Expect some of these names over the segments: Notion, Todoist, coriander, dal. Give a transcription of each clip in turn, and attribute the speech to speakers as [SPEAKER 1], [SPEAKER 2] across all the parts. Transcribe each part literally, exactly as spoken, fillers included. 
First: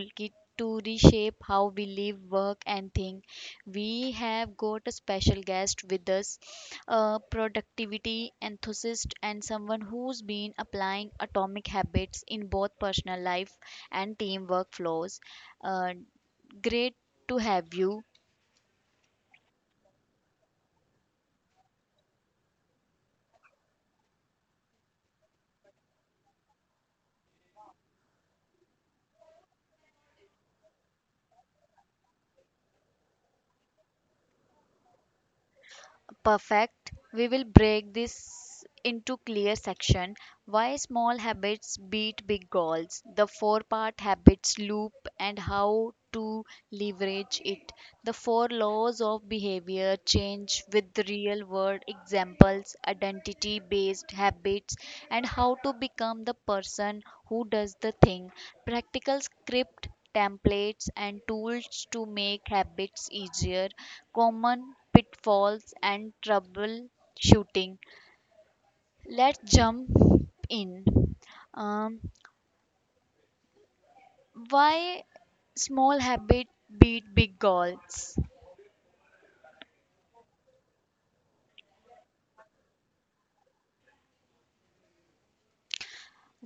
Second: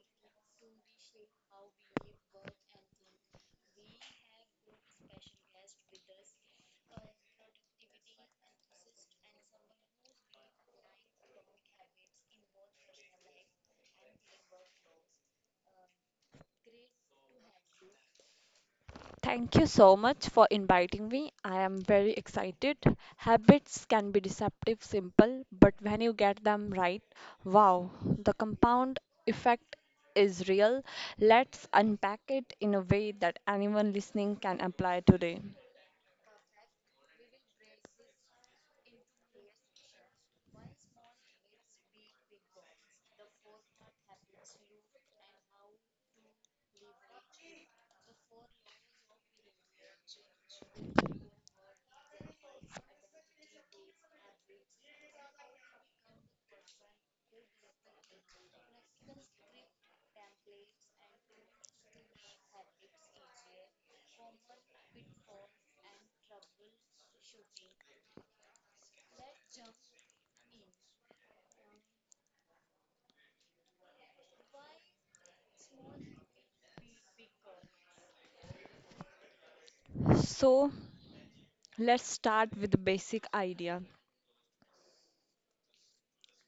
[SPEAKER 1] toolkit to reshape how we live, work, and think. We have got a special guest with us, a productivity enthusiast and someone who's been applying atomic habits in both personal life and teamwork flows. Uh, Great to have you.
[SPEAKER 2] Thank you so much for inviting me. I am very excited. Habits can be deceptive, simple, but when you get them right, wow, the compound effect is real. Let's unpack it in a way that anyone listening can apply today.
[SPEAKER 1] Perfect, we will break this into clear section: why small habits beat big goals, the four part habits loop and how to leverage it, the four laws of behavior change with real world examples, identity based habits and how to become the person who does the thing, practical script templates and tools to make habits easier, common pitfalls and troubleshooting. Let's jump in. Um, why small habit beat big goals?
[SPEAKER 2] So, let's start with the basic idea.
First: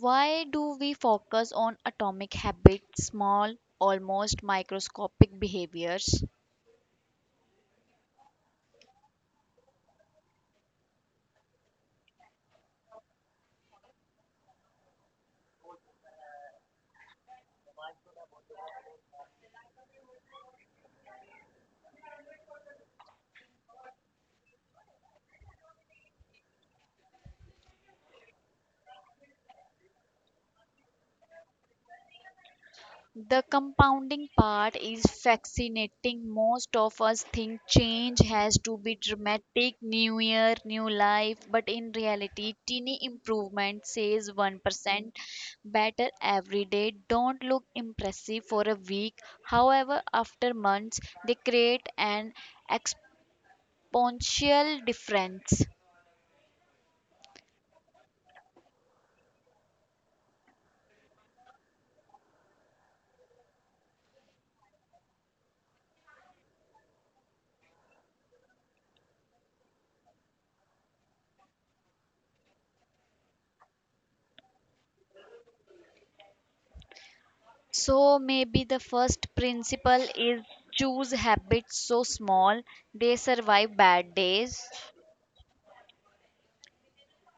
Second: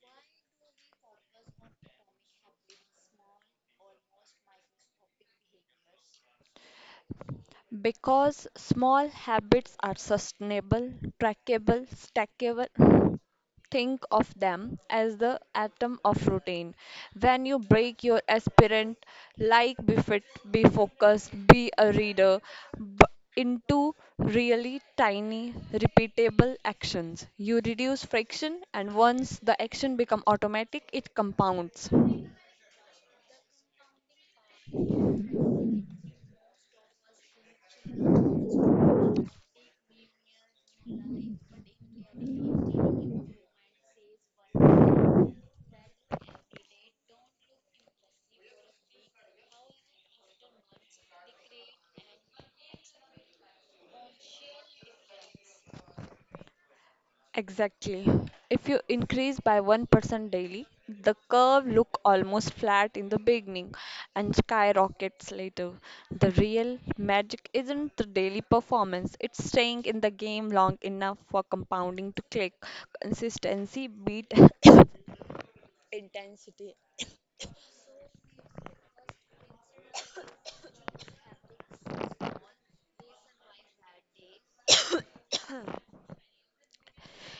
[SPEAKER 1] Why do we focus on atomic habits, small, almost microscopic behaviors?
[SPEAKER 2] Because small habits are sustainable, trackable, stackable. Think of them as the atom of routine. When you break your aspirant, like be fit, be focused, be a reader, b- into really tiny, repeatable actions, you reduce friction, and once the action become automatic, it compounds.
[SPEAKER 1] The compounding part is fascinating. Most of us think change has to be dramatic, new year, new life, but in reality, teeny improvement says one percent better every day don't look impressive for a week. However, after months, they create an exponential difference.
[SPEAKER 2] Exactly. If you increase by one percent daily, the curve look almost flat in the beginning and skyrockets later. The real magic isn't the daily performance, it's staying in the game long enough for compounding to click. Consistency beat intensity.
[SPEAKER 1] So maybe the first principle is choose habits so small they survive bad days.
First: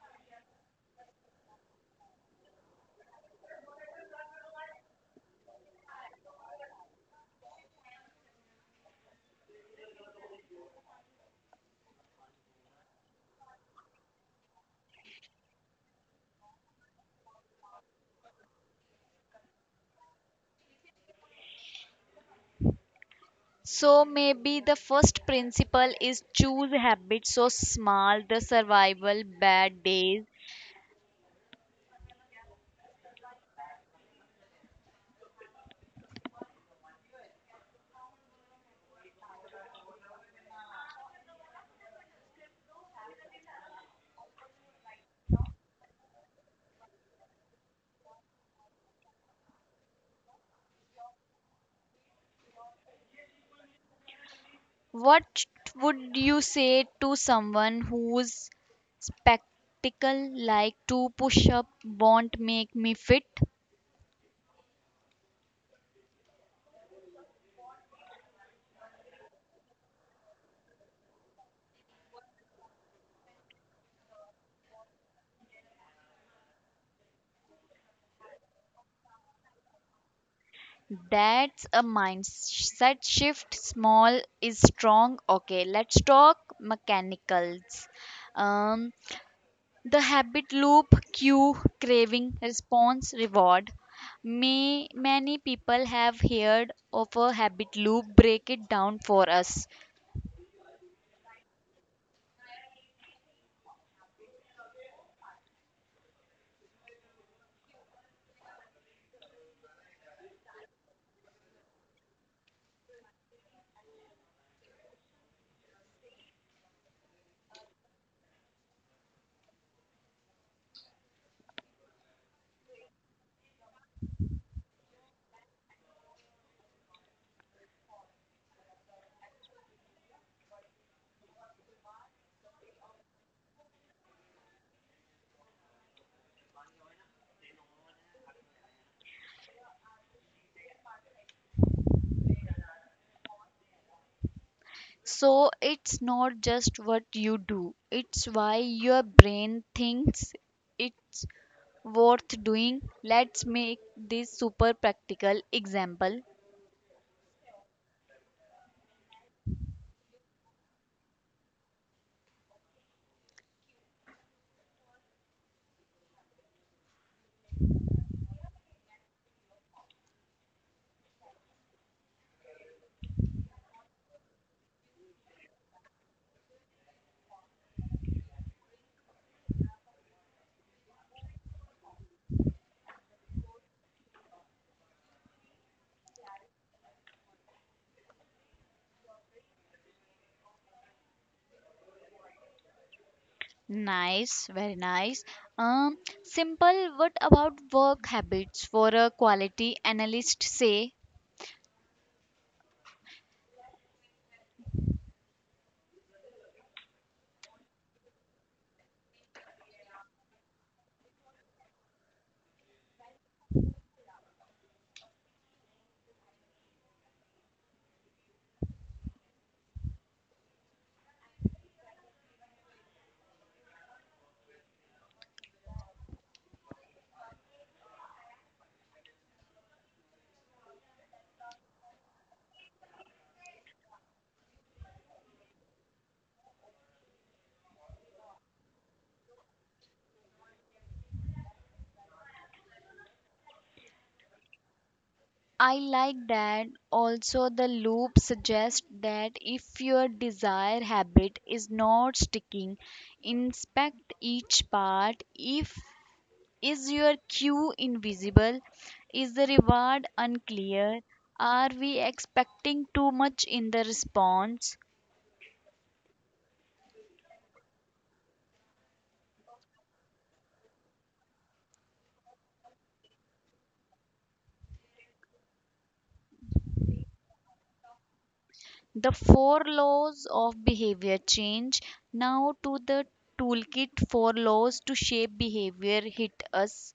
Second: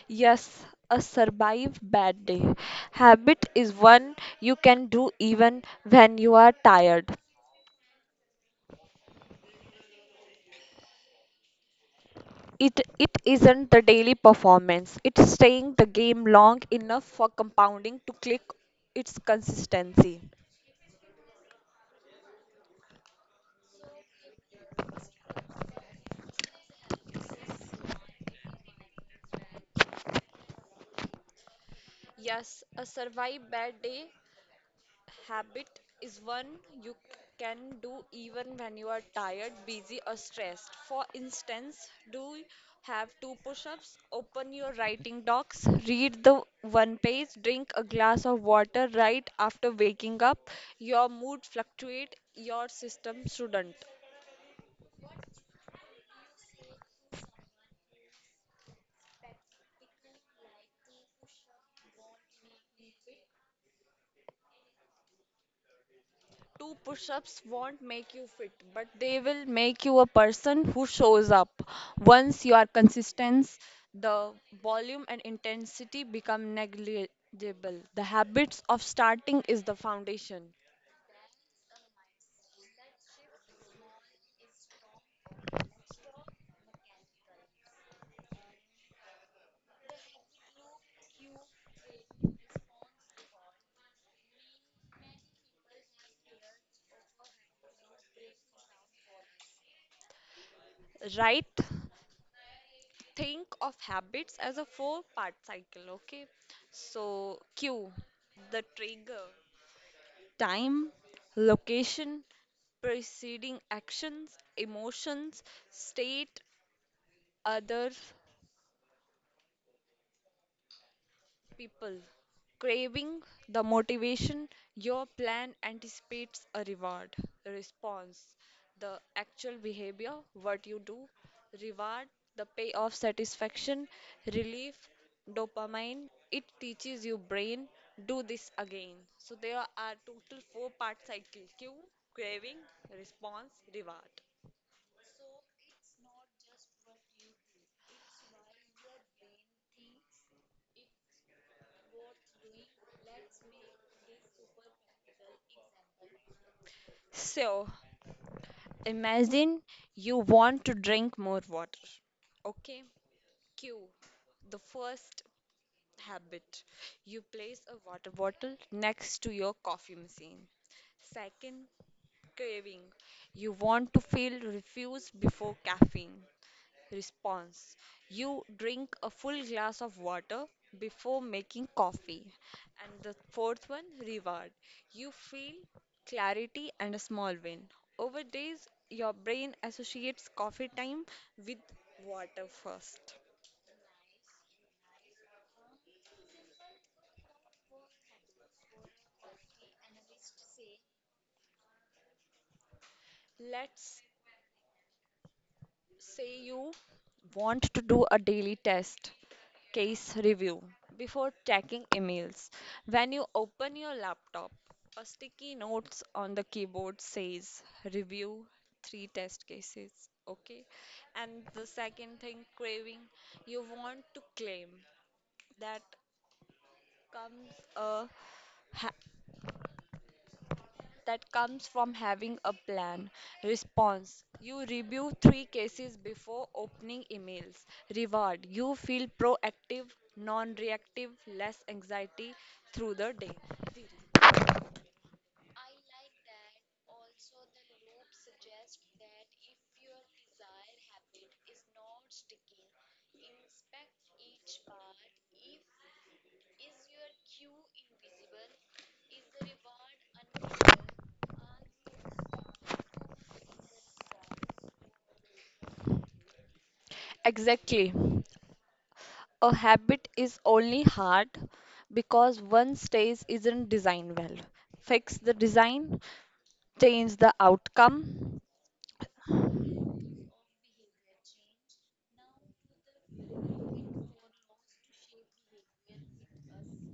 [SPEAKER 2] Yes, a survive bad day. Habit is one you can do even when you are tired. It it isn't the daily performance. It's staying the game long enough for compounding to click its consistency.
[SPEAKER 1] So maybe the first principle is choose habits so small the survival bad days.
[SPEAKER 2] Yes, a survive bad day habit is one you can do even when you are tired, busy, or stressed. For instance, do you have two push ups, open your writing docs, read the one page, drink a glass of water right after waking up. Your mood fluctuates, your system shouldn't.
[SPEAKER 1] What would you say to someone whose spectacle like two push up won't make me fit?
[SPEAKER 2] Two push ups won't make you fit, but they will make you a person who shows up. Once you are consistent, the volume and intensity become negligible. The habits of starting is the foundation,
[SPEAKER 1] That's a mindset shift. Small is strong. Okay, let's talk mechanicals. Um, The habit loop: cue, craving, response, reward. May, many people have heard of a habit loop. Break it down for us.
[SPEAKER 2] right? Think of habits as a four part cycle, okay? So, cue the trigger, time, location, preceding actions, emotions, state, other people, craving the motivation, your plan anticipates a reward, a response, the actual behavior, what you do, reward the payoff, satisfaction, relief, dopamine. It teaches your brain, do this again. So there are total four part cycle: cue, craving, response, reward.
[SPEAKER 1] So it's not just what you do, it's why your brain thinks it's worth doing. Let's make this super practical example.
[SPEAKER 2] So imagine you want to drink more water. Okay, Q. The first habit, you place a water bottle next to your coffee machine. Second, craving. You want to feel refused before caffeine. Response. You drink a full glass of water before making coffee. And the fourth one, reward. You feel clarity and a small win. Over days, your brain associates coffee time with water first.
[SPEAKER 1] Nice, very nice. Um, Simple. What about work habits for a quality analyst? Say,
[SPEAKER 2] Let's say you want to do a daily test case review before checking emails. When you open your laptop, a sticky notes on the keyboard says review three test cases. Okay, and the second thing, craving, you want to claim that comes a ha- that comes from having a plan. Response, you review three cases before opening emails. Reward, you feel proactive, non reactive, less anxiety through the day.
[SPEAKER 1] I like that also the loop suggests that if your desired habit is not sticking, inspect each part. If is your cue invisible? Is the reward unclear? Are we expecting too much in the response?
[SPEAKER 2] Exactly. A habit is only hard because one stage isn't designed well. Fix the design, change the outcome.
[SPEAKER 1] The four laws of behavior change. Now to the toolkit, four laws to shape behavior, hit us.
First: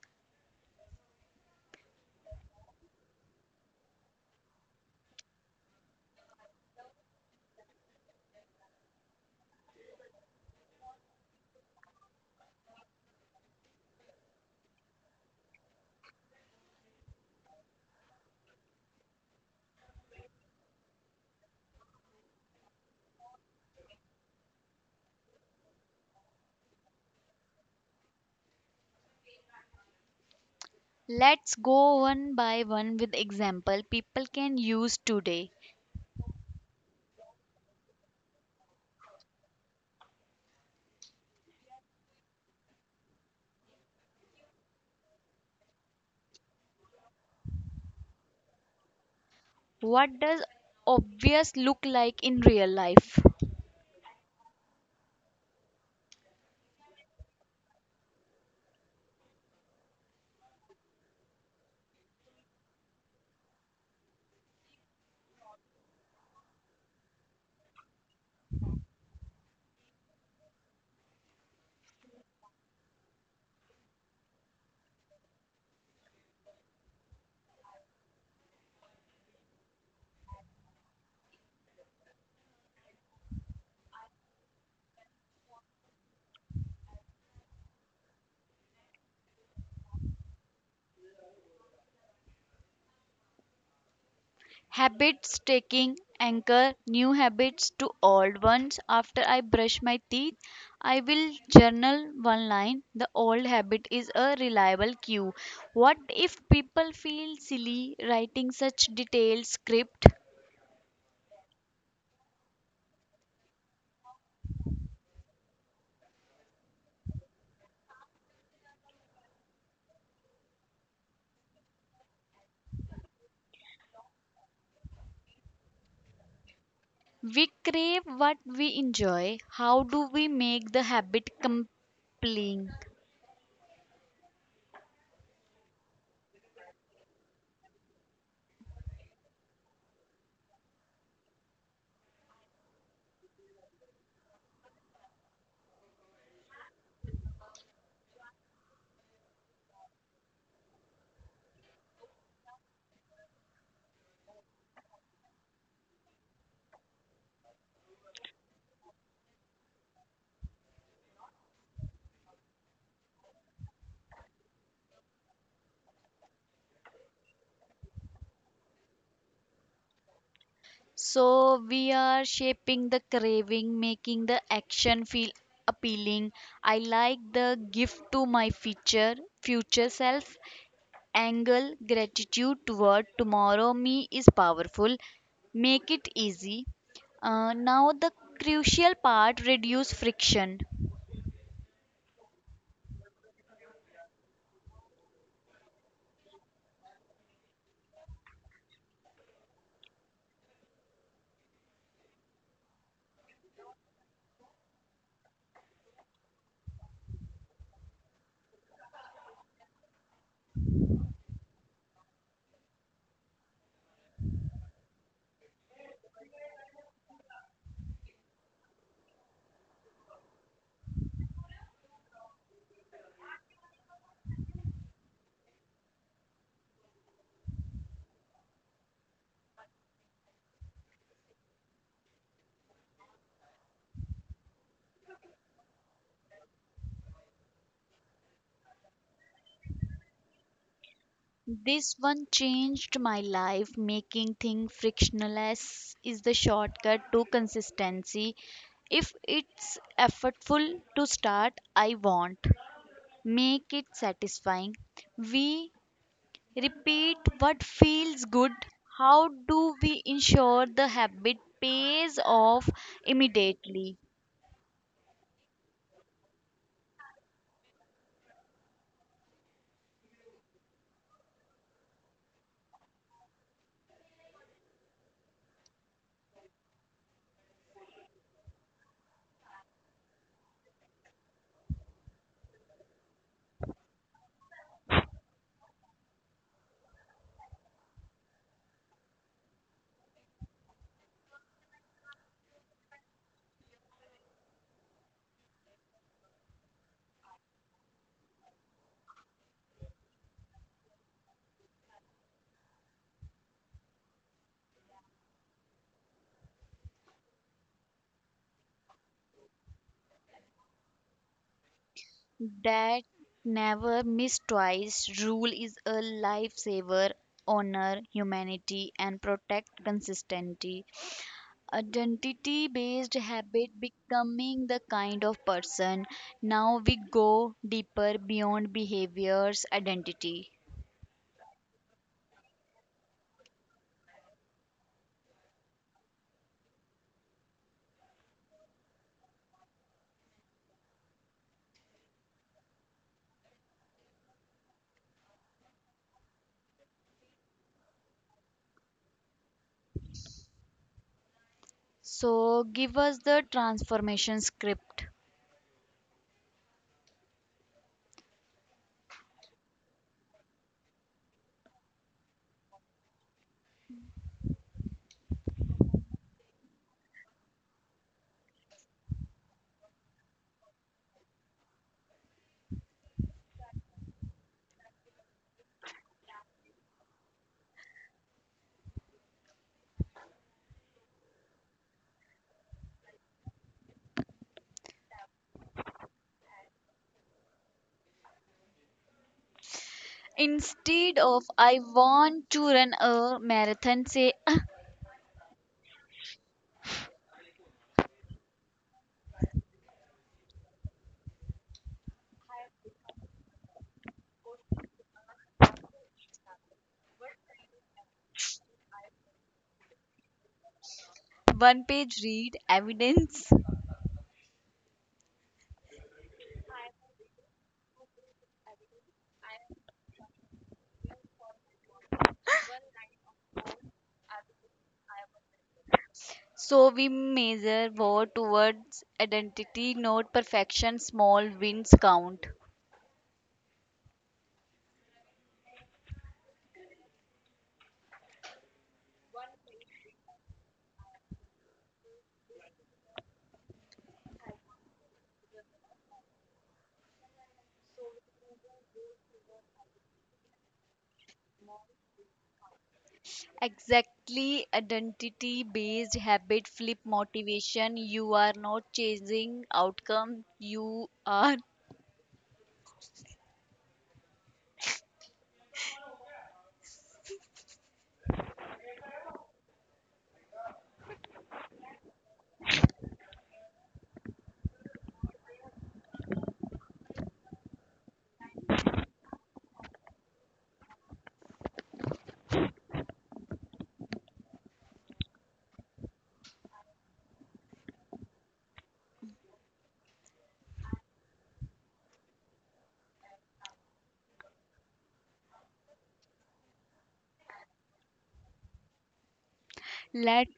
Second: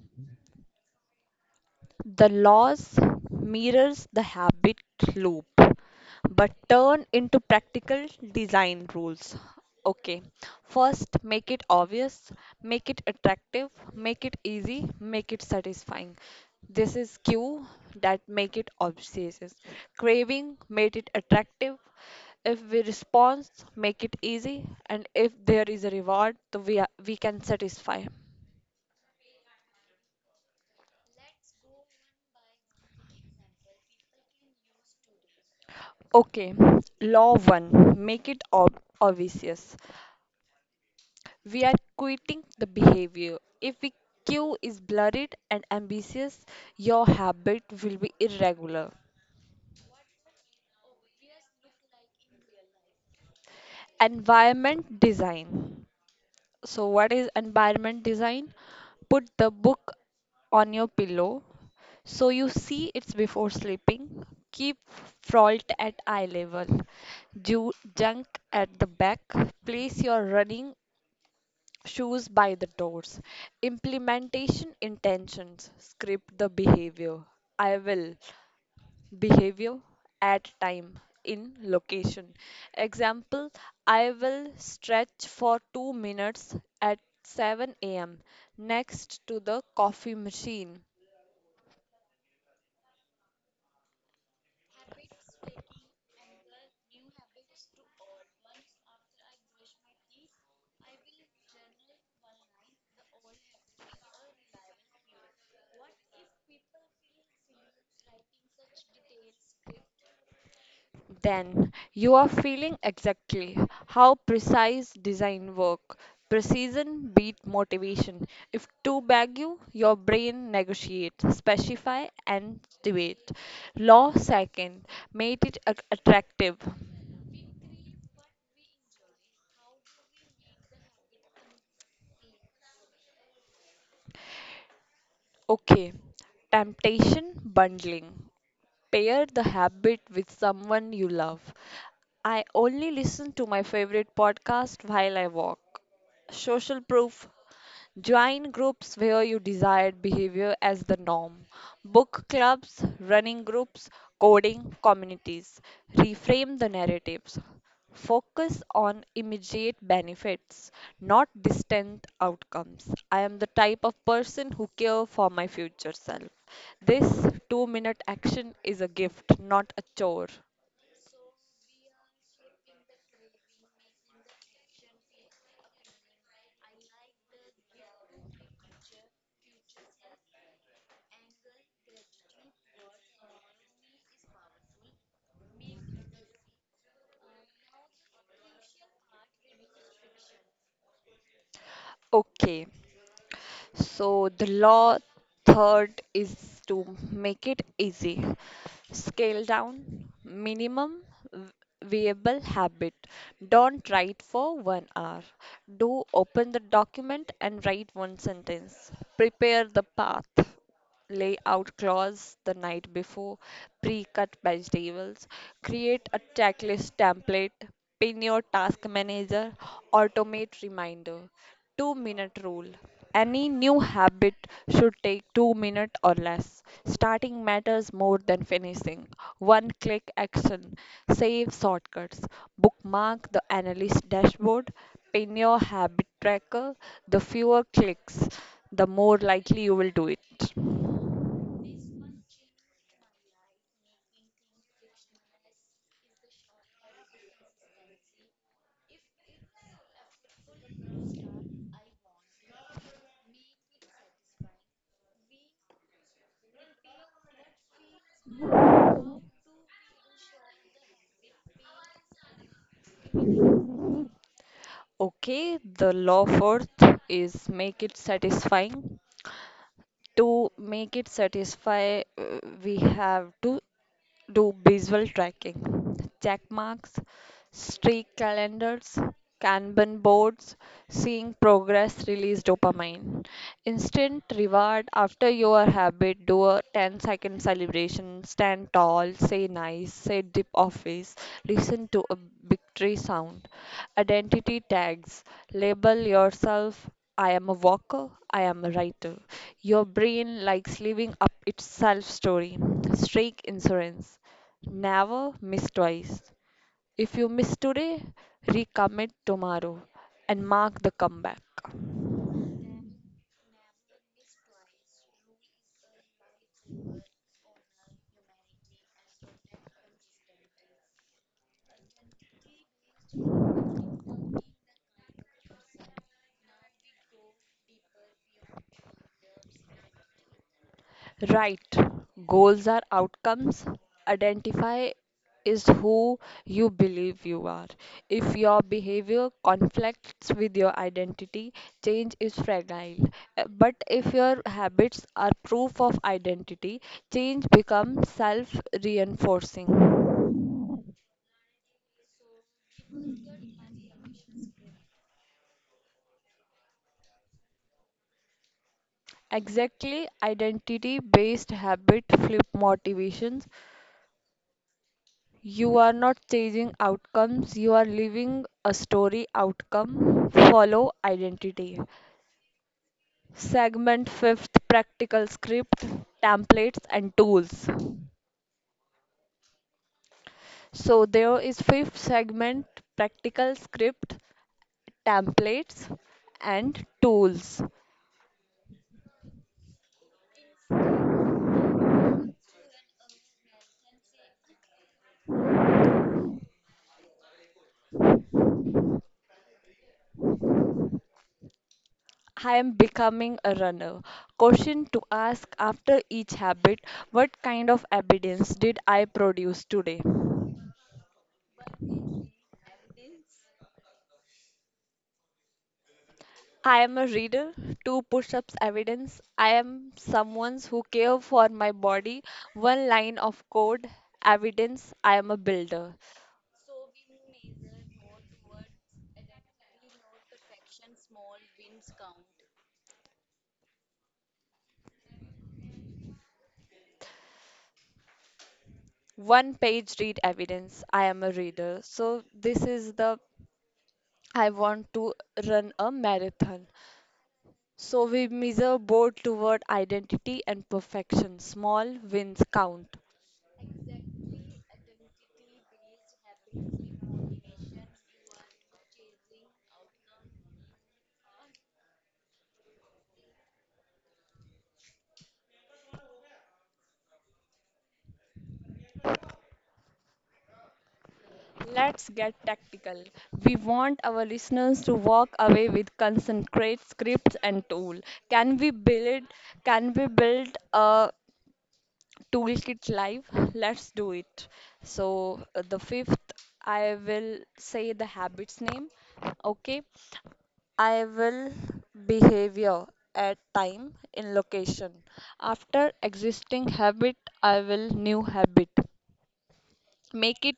[SPEAKER 2] The laws mirrors the habit loop but turn into practical design rules. Okay. First, make it obvious, make it attractive, make it easy, make it satisfying. This is cue, that make it obsessive. Craving, made it attractive. If we respond, make it easy, and if there is a reward, the we, are- we can satisfy.
[SPEAKER 1] Let's go one by one with example people can use today.
[SPEAKER 2] Okay, law one, make it ob- obvious. We are quitting the behavior. If the cue is blurred and ambiguous, your habit will be irregular.
[SPEAKER 1] What does obvious look like in real life?
[SPEAKER 2] Environment design. So, what is environment design? Put the book on your pillow so you see it's before sleeping. Keep fault at eye level. Ju- junk at the back. Place your running shoes by the doors. Implementation intentions, script the behavior. I will behavior at time in location. Example, I will stretch for two minutes at seven a m next to the coffee machine.
[SPEAKER 1] Habits taking, anchor new habits to old ones. After I brush my teeth, I will journal one line. The old habit is a reliable cue. What if people feel silly writing such detailed script?
[SPEAKER 2] Then you are feeling exactly how precise design work. Precision beat motivation. If two bag you, your brain negotiate, specify and debate. Law second, made it a- attractive.
[SPEAKER 1] We crave what we enjoy. How do we make the habit compelling?
[SPEAKER 2] Okay, temptation bundling. Pair the habit with someone you love. I only listen to my favorite podcast while I walk. Social proof. Join groups where you desired behavior as the norm. Book clubs, running groups, coding communities. Reframe the narratives. Focus on immediate benefits, not distant outcomes. I am the type of person who care for my future self. This two minute action is a gift, not a chore.
[SPEAKER 1] So we are shaping the craving, making the action feel appealing. I like the gift to my future future self. Angle gratitude toward tomorrow me is powerful. Make it easy. Uh, now the crucial part, reduce friction.
[SPEAKER 2] Okay, so the law third is to make it easy. Scale down, minimum v- viable habit. Don't write for one hour. Do open the document and write one sentence. Prepare the path. Lay out clause the night before, pre-cut vegetables, create a checklist template, pin your task manager, automate reminder. two minute rule. Any new habit should take two minutes or less. Starting matters more than finishing. One click action. Save shortcuts. Bookmark the analyst dashboard. Pin your habit tracker. The fewer clicks, the more likely you will do it.
[SPEAKER 1] This one changed my life. Making things frictionless is the shortcut to consistency. If it's effortful to start, I want. Make it satisfying. We repeat what feels good. How do we ensure the habit pays off immediately?
[SPEAKER 2] Okay, the law fourth is make it satisfying. To make it satisfy, uh, we have to do visual tracking, check marks, streak calendars, Kanban boards. Seeing progress release dopamine. Instant reward after your habit, do a ten second celebration, stand tall, say nice, say dip office, listen to a victory sound. Identity tags, label yourself, I am a walker, I am a writer. Your brain likes living up its self story. Strike insurance. Never miss twice. If you miss today, recommit tomorrow and mark the comeback.
[SPEAKER 1] That never miss twice rule is a lifesaver. Honor humanity and protect consistency. Identity based habit, becoming the kind of person. Now we go deeper beyond behaviors, identity.
[SPEAKER 2] Right. Goals are outcomes. Identify is who you believe you are. If your behavior conflicts with your identity, change is fragile. Uh, But if your habits are proof of identity, change becomes self reinforcing.
[SPEAKER 1] So give us the transformation script.
[SPEAKER 2] Exactly, identity based habit flip motivations. You are not chasing outcomes, you are living a story. Outcome follow identity. Segment fifth, practical script, templates, and tools. So there is fifth segment, practical script, templates, and tools.
[SPEAKER 1] Instead of I want to run a marathon, say
[SPEAKER 2] I am becoming a runner. Question to ask after each habit, what kind of evidence did I produce today?
[SPEAKER 1] one page read, evidence.
[SPEAKER 2] I am a reader, two push-ups evidence. I am someone who care for my body, one line of code evidence. I am a builder,
[SPEAKER 1] So we measure worth towards identity, not perfection. Small wins count.
[SPEAKER 2] one page read evidence. I am a reader. So this is the, I want to run a marathon. So we measure both toward identity and perfection. Small wins count.
[SPEAKER 1] Exactly, identity based habit flip motivation. You are not chasing outcome, you are
[SPEAKER 2] Let's get tactical. We want our listeners to walk away with concentrate scripts and tool. Can we build can we build a toolkit live? Let's do it. So uh, the fifth, I will say the habits name. Okay. I will behavior at time in location. After existing habit, I will new habit. Make
[SPEAKER 1] let
[SPEAKER 2] it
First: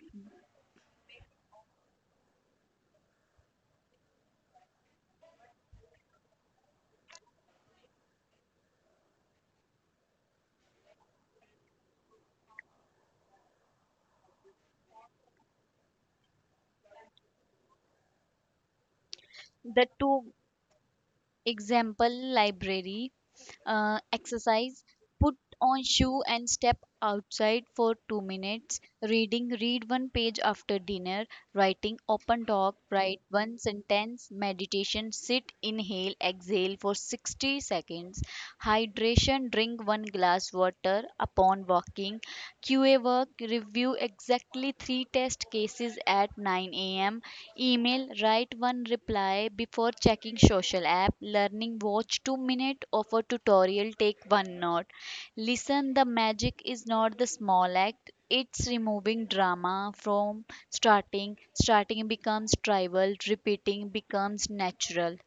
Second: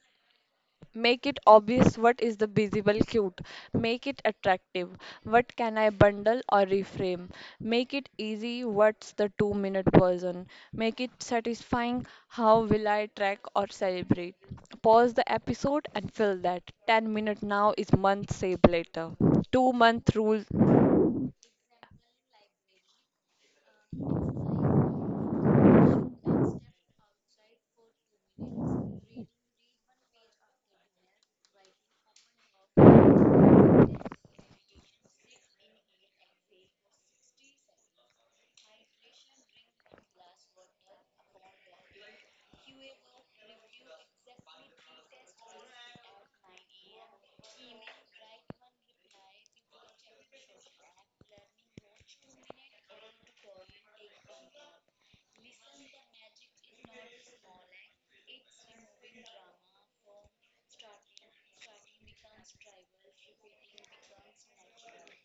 [SPEAKER 2] Make it obvious, what is the visible cute. Make it attractive. What can I bundle or reframe? Make it easy. What's the two minute version? Make it satisfying. How will I track or celebrate? Pause the episode and fill that. ten minute now is month saved later. 2
[SPEAKER 1] the
[SPEAKER 2] month
[SPEAKER 1] two.
[SPEAKER 2] rule.
[SPEAKER 1] Example library, uh, exercise, put on shoe and step outside for two minutes. Reading, read one page after dinner. Writing, open talk, write one sentence. Meditation, sit, inhale, exhale for sixty seconds. Hydration, drink one glass water upon walking. QA work, review exactly three test cases at nine a.m. Email, write one reply before checking social app. Learning, watch two minute of a tutorial. Take one note. Listen, the magic is not the small act. It's removing drama from starting. Starting becomes tribal. Repeating becomes natural.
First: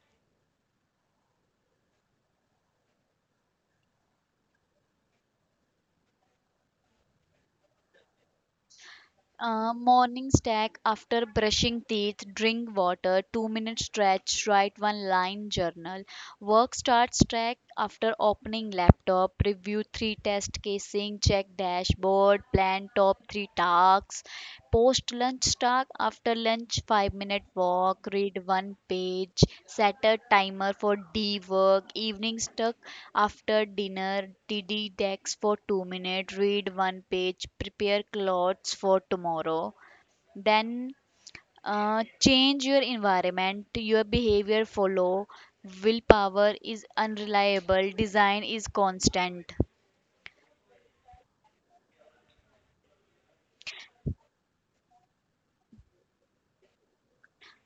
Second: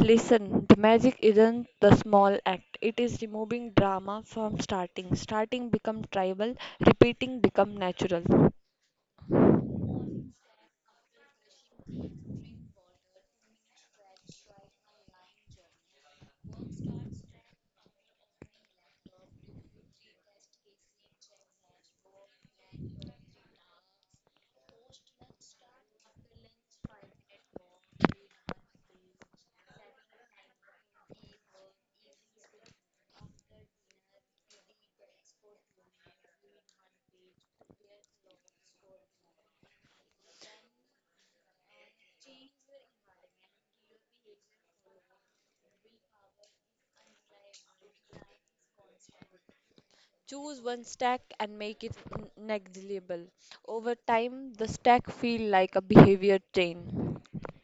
[SPEAKER 2] Listen, the magic isn't the small act. It is removing drama from starting. Starting become tribal, repeating become natural.
[SPEAKER 1] Uh, morning stack, after brushing teeth, drink water, two minute stretch, write one line journal. Work start stack, after opening laptop, review three test casing, check dashboard, plan top three tasks. Post lunch stack, after lunch, five minute walk, read one page, set a timer for D work. Evening stack, after dinner, Didi decks for two minutes, read one page, prepare clothes for tomorrow. Then uh, change your environment, your behavior follow. Willpower is unreliable, design is constant.
[SPEAKER 2] Choose one stack and make it n- negligible. Over time, the stack feel like a behavior train.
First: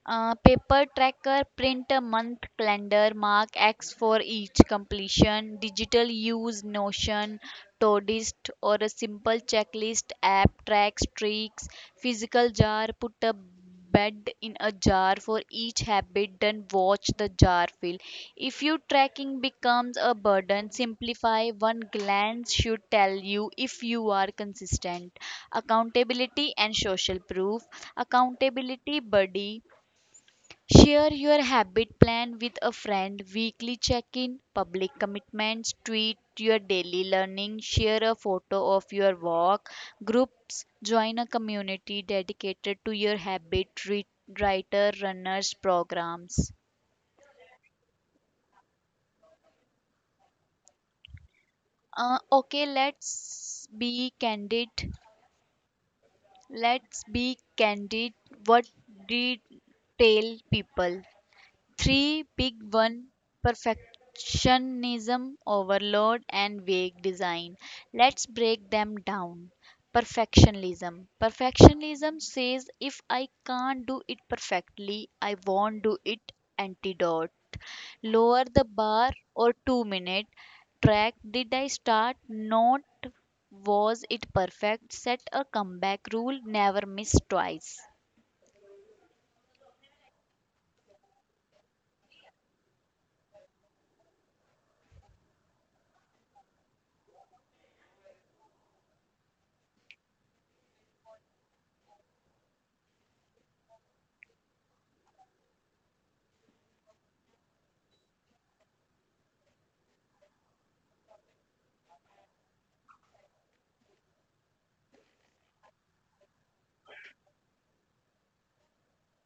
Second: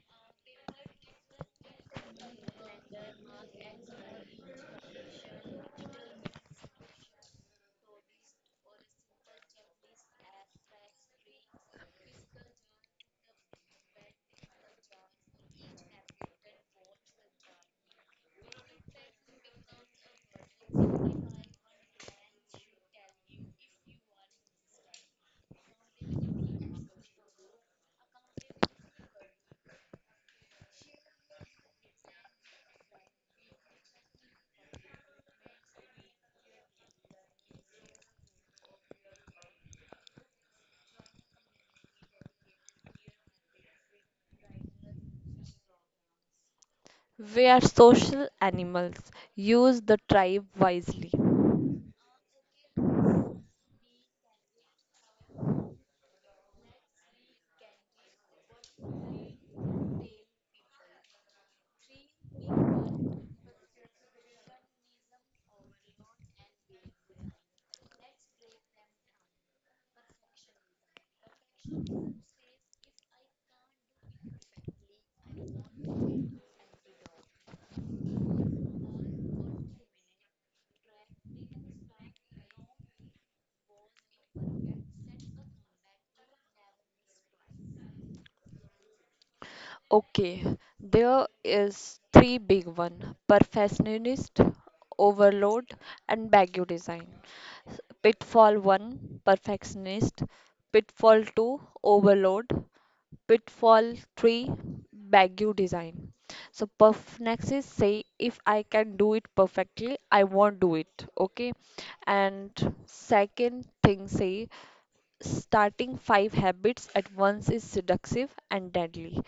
[SPEAKER 1] Uh, paper tracker, print a month calendar, mark X for each completion. Digital, use Notion, Todoist, or a simple checklist app, tracks streaks. Physical jar, put a bed in a jar for each habit, then watch the jar fill. If your tracking becomes a burden, simplify. One glance should tell you if you are consistent. Accountability and social proof. Accountability buddy, share your habit plan with a friend, weekly check in. Public commitments, tweet your daily learning, share a photo of your walk. Groups, join a community dedicated to your habit, re- writer, runners programs.
[SPEAKER 2] We are social animals. Use the tribe wisely.
[SPEAKER 1] Uh, okay, let's be candid. Let's be candid. What did tell people? Three big one: perfectionism, overload, and vague design. Let's break them down. Perfectionism. Perfectionism says, if I can't do it perfectly, I won't do it. Antidote, lower the bar or two minute track. Did I start? Not was it perfect. Set a comeback rule. Never miss twice.
[SPEAKER 2] Okay, there is three big one: perfectionist, overload, and baggy design. Pitfall one: perfectionist. Pitfall two: overload. Pitfall three: baggy design. So perfectionists say, if I can do it perfectly, I won't do it. Okay, and second thing say, starting five habits at once is seductive and deadly.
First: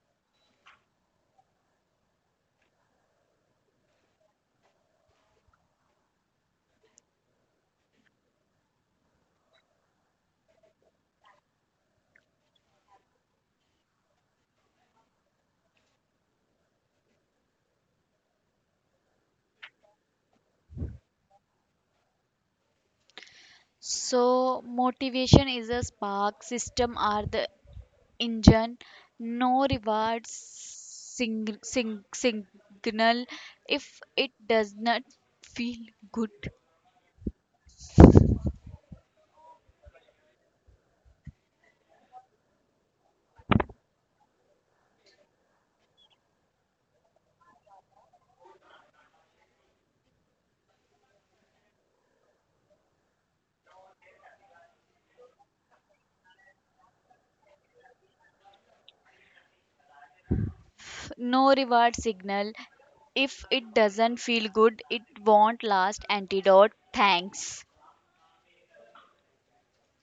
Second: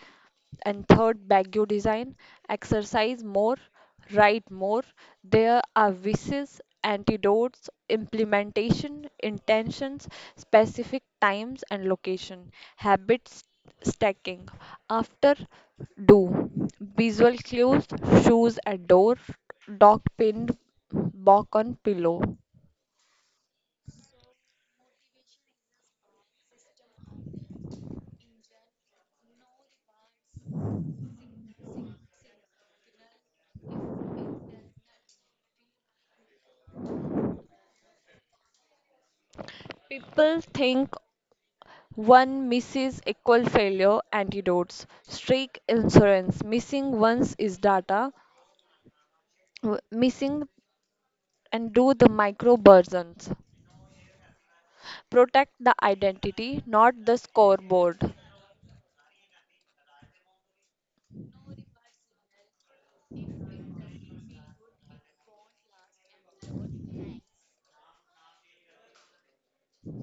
[SPEAKER 2] And third, Baguio design, exercise more, write more. There are vices, antidotes, implementation, intentions, specific times and location. Habits stacking. After do, visual clues, shoes at door, dog pinned back on pillow.
[SPEAKER 1] So, motivation is a spark, system are the engine, no reward sing, sing, signal if it does not feel good.
[SPEAKER 2] People think one misses equal failure antidotes. Streak insurance. Missing once is data. W- missing and do the micro versions. Protect the identity, not the scoreboard.
[SPEAKER 1] No reward signal if it doesn't feel good, it won't last. Antidote, thanks.